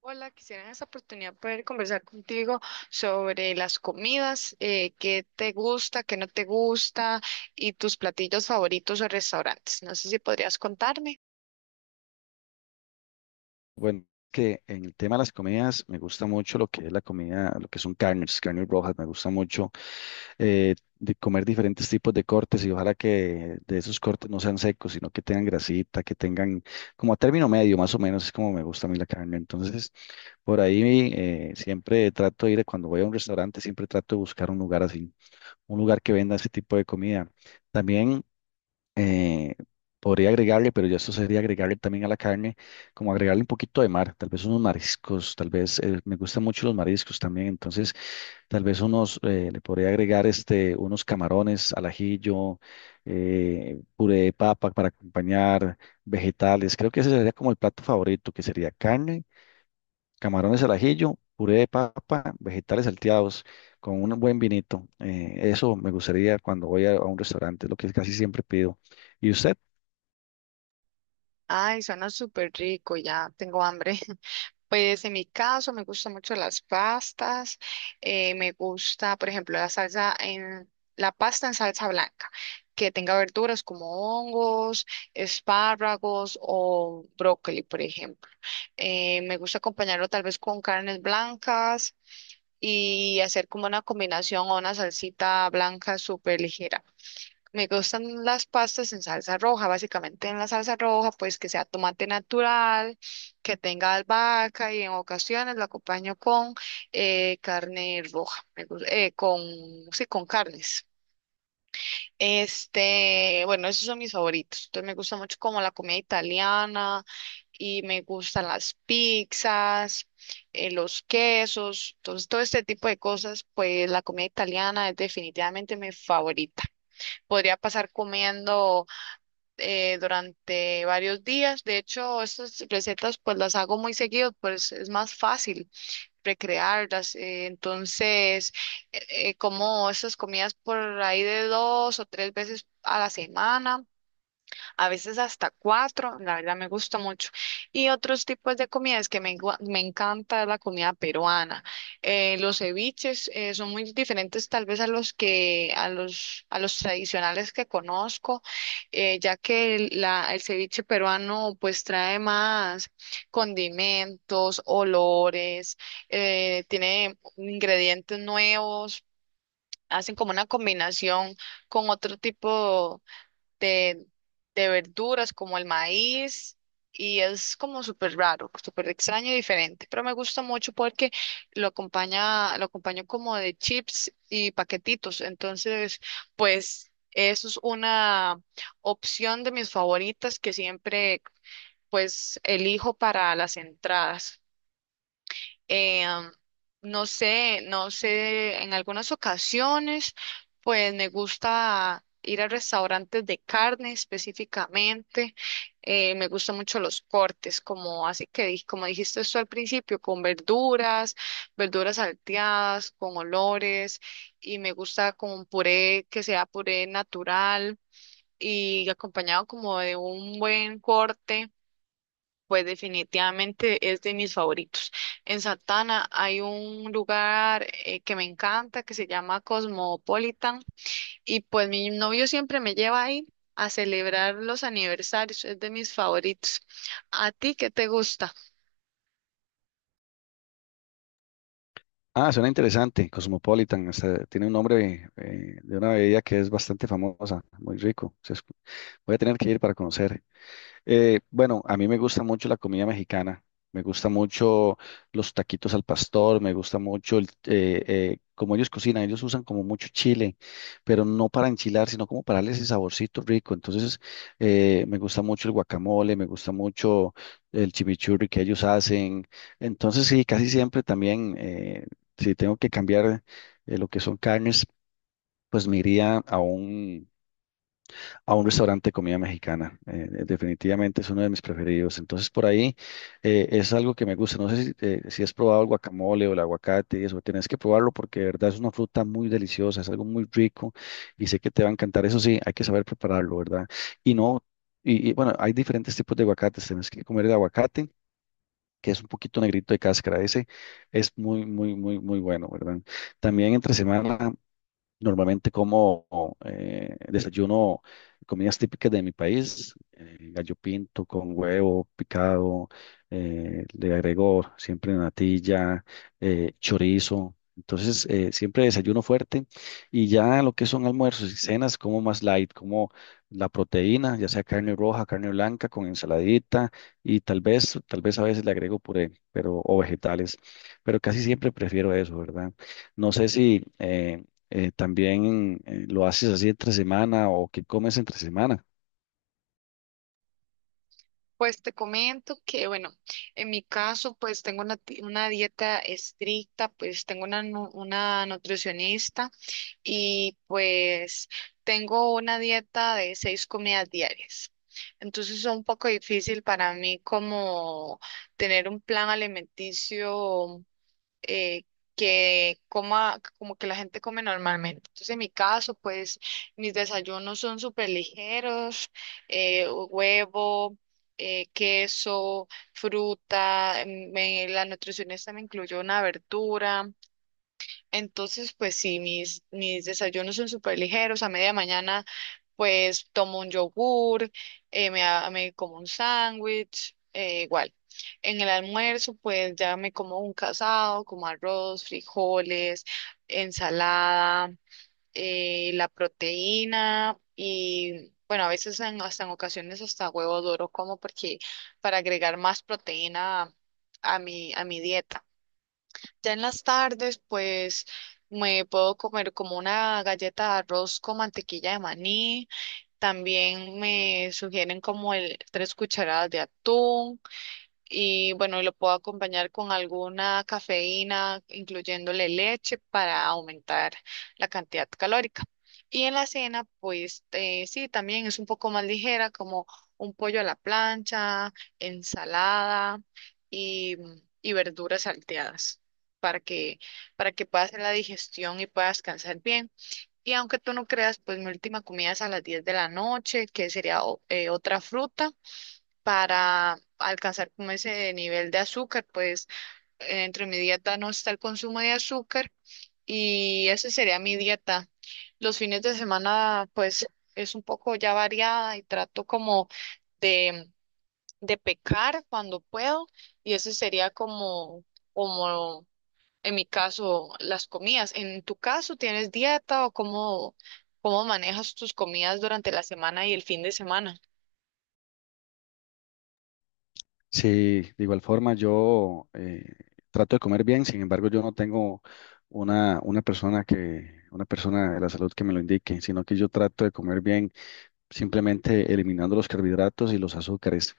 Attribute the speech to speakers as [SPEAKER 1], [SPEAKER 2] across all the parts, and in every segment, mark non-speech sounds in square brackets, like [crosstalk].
[SPEAKER 1] Hola, quisiera en esta oportunidad poder conversar contigo sobre las comidas, qué te gusta, qué no te gusta y tus platillos favoritos o restaurantes. No sé si podrías contarme.
[SPEAKER 2] Bueno, que en el tema de las comidas me gusta mucho lo que es la comida, lo que son carnes, carnes rojas. Me gusta mucho de comer diferentes tipos de cortes y ojalá que de esos cortes no sean secos, sino que tengan grasita, que tengan como a término medio, más o menos, es como me gusta a mí la carne. Entonces, por ahí siempre trato de ir, cuando voy a un restaurante, siempre trato de buscar un lugar así, un lugar que venda ese tipo de comida. También eh, podría agregarle, pero ya esto sería agregarle también a la carne, como agregarle un poquito de mar, tal vez unos mariscos, tal vez, me gustan mucho los mariscos también, entonces tal vez unos, le podría agregar este, unos camarones al ajillo, puré de papa para acompañar vegetales, creo que ese sería como el plato favorito, que sería carne, camarones al ajillo, puré de papa, vegetales salteados. Con un buen vinito. Eso me gustaría cuando voy a un restaurante, es lo que casi siempre pido. ¿Y usted?
[SPEAKER 1] Ay, suena súper rico, ya tengo hambre. [laughs] Pues en mi caso me gustan mucho las pastas, me gusta, por ejemplo, la salsa en la pasta en salsa blanca, que tenga verduras como hongos, espárragos o brócoli, por ejemplo. Me gusta acompañarlo tal vez con carnes blancas y hacer como una combinación o una salsita blanca súper ligera. Me gustan las pastas en salsa roja, básicamente en la salsa roja, pues que sea tomate natural, que tenga albahaca y en ocasiones lo acompaño con carne roja, sí, con carnes. Este, bueno, esos son mis favoritos. Entonces me gusta mucho como la comida italiana y me gustan las pizzas, los quesos, entonces todo este tipo de cosas, pues la comida italiana es definitivamente mi favorita. Podría pasar comiendo durante varios días. De hecho, estas recetas pues las hago muy seguido, pues es más fácil recrearlas. Entonces, como estas comidas por ahí de dos o tres veces a la semana, a veces hasta cuatro, la verdad me gusta mucho. Y otros tipos de comidas que me encanta es la comida peruana. Los ceviches son muy diferentes tal vez a los que, a los tradicionales que conozco, ya que el ceviche peruano pues trae más condimentos, olores, tiene ingredientes nuevos, hacen como una combinación con otro tipo de, de verduras como el maíz, y es como súper raro, súper extraño y diferente, pero me gusta mucho porque lo acompaña, lo acompaño como de chips y paquetitos. Entonces pues eso es una opción de mis favoritas que siempre pues elijo para las entradas. Eh, no sé, en algunas ocasiones, pues me gusta ir a restaurantes de carne específicamente. Me gustan mucho los cortes, como así que di- como dijiste esto al principio, con verduras, verduras salteadas, con olores, y me gusta como un puré que sea puré natural, y acompañado como de un buen corte pues definitivamente es de mis favoritos. En Santana hay un lugar que me encanta, que se llama Cosmopolitan, y pues mi novio siempre me lleva ahí a celebrar los aniversarios, es de mis favoritos. ¿A ti qué te gusta?
[SPEAKER 2] Ah, suena interesante, Cosmopolitan, hasta tiene un nombre de una bebida que es bastante famosa, muy rico. Voy a tener que ir para conocer. Bueno, a mí me gusta mucho la comida mexicana, me gusta mucho los taquitos al pastor, me gusta mucho el, como ellos cocinan, ellos usan como mucho chile, pero no para enchilar, sino como para darle ese saborcito rico. Entonces, me gusta mucho el guacamole, me gusta mucho el chimichurri que ellos hacen. Entonces, sí, casi siempre también, si tengo que cambiar lo que son carnes, pues me iría a un restaurante de comida mexicana. Definitivamente es uno de mis preferidos. Entonces, por ahí es algo que me gusta. No sé si, si has probado el guacamole o el aguacate y eso. Tienes que probarlo porque de verdad es una fruta muy deliciosa, es algo muy rico y sé que te va a encantar. Eso sí, hay que saber prepararlo, ¿verdad? Y no, bueno, hay diferentes tipos de aguacates. Tienes que comer el aguacate que es un poquito negrito de cáscara, ese es muy, muy, muy, muy bueno, ¿verdad? También entre semana normalmente como desayuno comidas típicas de mi país, gallo pinto con huevo picado, le agrego siempre natilla, chorizo. Entonces, siempre desayuno fuerte y ya lo que son almuerzos y cenas, como más light, como la proteína, ya sea carne roja, carne blanca, con ensaladita y tal vez a veces le agrego puré, pero, o vegetales, pero casi siempre prefiero eso, ¿verdad? No sé si también lo haces así entre semana o qué comes entre semana.
[SPEAKER 1] Pues te comento que, bueno, en mi caso pues tengo una dieta estricta, pues tengo una nutricionista. Y pues tengo una dieta de seis comidas diarias. Entonces es un poco difícil para mí como tener un plan alimenticio eh, que coma como que la gente come normalmente. Entonces en mi caso, pues mis desayunos son súper ligeros, huevo, queso, fruta, la nutricionista me incluyó una verdura. Entonces, pues sí, mis desayunos son súper ligeros. A media mañana, pues tomo un yogur, me como un sándwich, igual. En el almuerzo, pues ya me como un casado, como arroz, frijoles, ensalada, la proteína y, bueno, a veces hasta en ocasiones hasta huevo duro, como porque para agregar más proteína a mi dieta. Ya en las tardes, pues me puedo comer como una galleta de arroz con mantequilla de maní. También me sugieren como el tres cucharadas de atún, y bueno, lo puedo acompañar con alguna cafeína, incluyéndole leche para aumentar la cantidad calórica. Y en la cena, pues sí, también es un poco más ligera, como un pollo a la plancha, ensalada y, y verduras salteadas. Para que, para que puedas hacer la digestión y puedas descansar bien. Y aunque tú no creas, pues mi última comida es a las 10 de la noche, que sería otra fruta para alcanzar como ese nivel de azúcar. Pues entre mi dieta no está el consumo de azúcar, y esa sería mi dieta. Los fines de semana pues es un poco ya variada y trato como de, de pecar cuando puedo, y ese sería como, como en mi caso las comidas. En tu caso, ¿tienes dieta o cómo manejas tus comidas durante la semana y el fin de semana?
[SPEAKER 2] Sí, de igual forma yo trato de comer bien, sin embargo yo no tengo una persona que, una persona de la salud que me lo indique, sino que yo trato de comer bien simplemente eliminando los carbohidratos y los azúcares.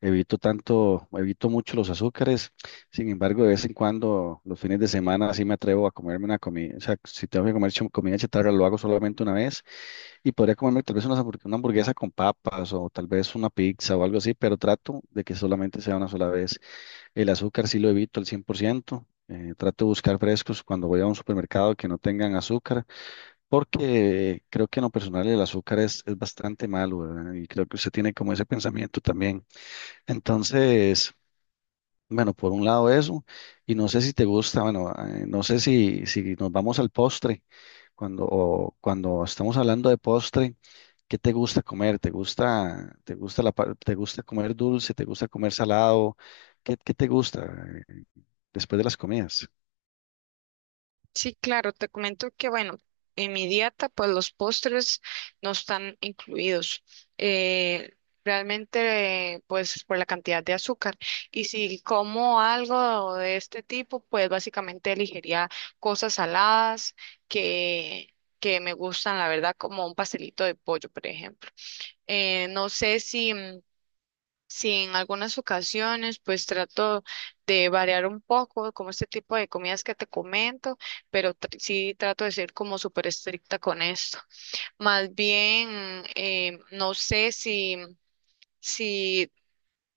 [SPEAKER 2] Evito tanto, evito mucho los azúcares. Sin embargo, de vez en cuando, los fines de semana, sí me atrevo a comerme una comida. O sea, si tengo que comer comida chatarra, lo hago solamente una vez. Y podría comerme tal vez una, una hamburguesa con papas o tal vez una pizza o algo así, pero trato de que solamente sea una sola vez. El azúcar sí lo evito al 100%. Trato de buscar frescos cuando voy a un supermercado que no tengan azúcar porque creo que en lo personal el azúcar es bastante malo, ¿verdad? Y creo que usted tiene como ese pensamiento también. Entonces, bueno, por un lado eso, y no sé si te gusta, bueno, no sé si, si nos vamos al postre, cuando, o cuando estamos hablando de postre, ¿qué te gusta comer? Te gusta la, te gusta comer dulce? ¿Te gusta comer salado? ¿Qué, qué te gusta eh, después de las comidas?
[SPEAKER 1] Sí, claro, te comento que, bueno, en mi dieta pues los postres no están incluidos. Eh, Realmente pues por la cantidad de azúcar. Y si como algo de este tipo, pues básicamente elegiría cosas saladas que, que me gustan, la verdad, como un pastelito de pollo, por ejemplo. No sé si, mm, sí, en algunas ocasiones pues trato de variar un poco como este tipo de comidas que te comento, pero sí trato de ser como súper estricta con esto. Más bien, no sé si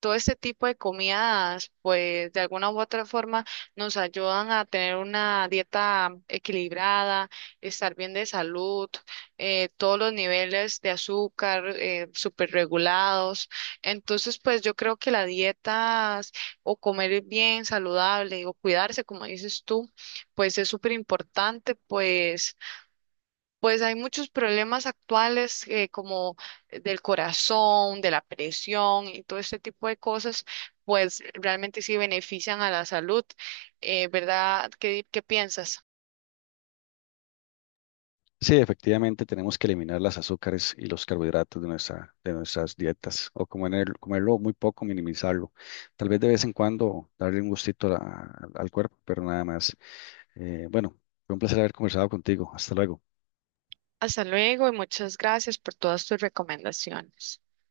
[SPEAKER 1] todo este tipo de comidas, pues de alguna u otra forma nos ayudan a tener una dieta equilibrada, estar bien de salud, todos los niveles de azúcar súper regulados. Entonces, pues yo creo que la dieta o comer bien saludable o cuidarse, como dices tú, pues es súper importante, pues. Pues hay muchos problemas actuales como del corazón, de la presión y todo este tipo de cosas, pues realmente sí benefician a la salud, ¿verdad? ¿Qué piensas?
[SPEAKER 2] Sí, efectivamente tenemos que eliminar las azúcares y los carbohidratos de nuestra, de nuestras dietas o comerlo muy poco, minimizarlo. Tal vez de vez en cuando darle un gustito al cuerpo, pero nada más. Bueno, fue un placer haber conversado contigo. Hasta luego.
[SPEAKER 1] Hasta luego y muchas gracias por todas tus recomendaciones.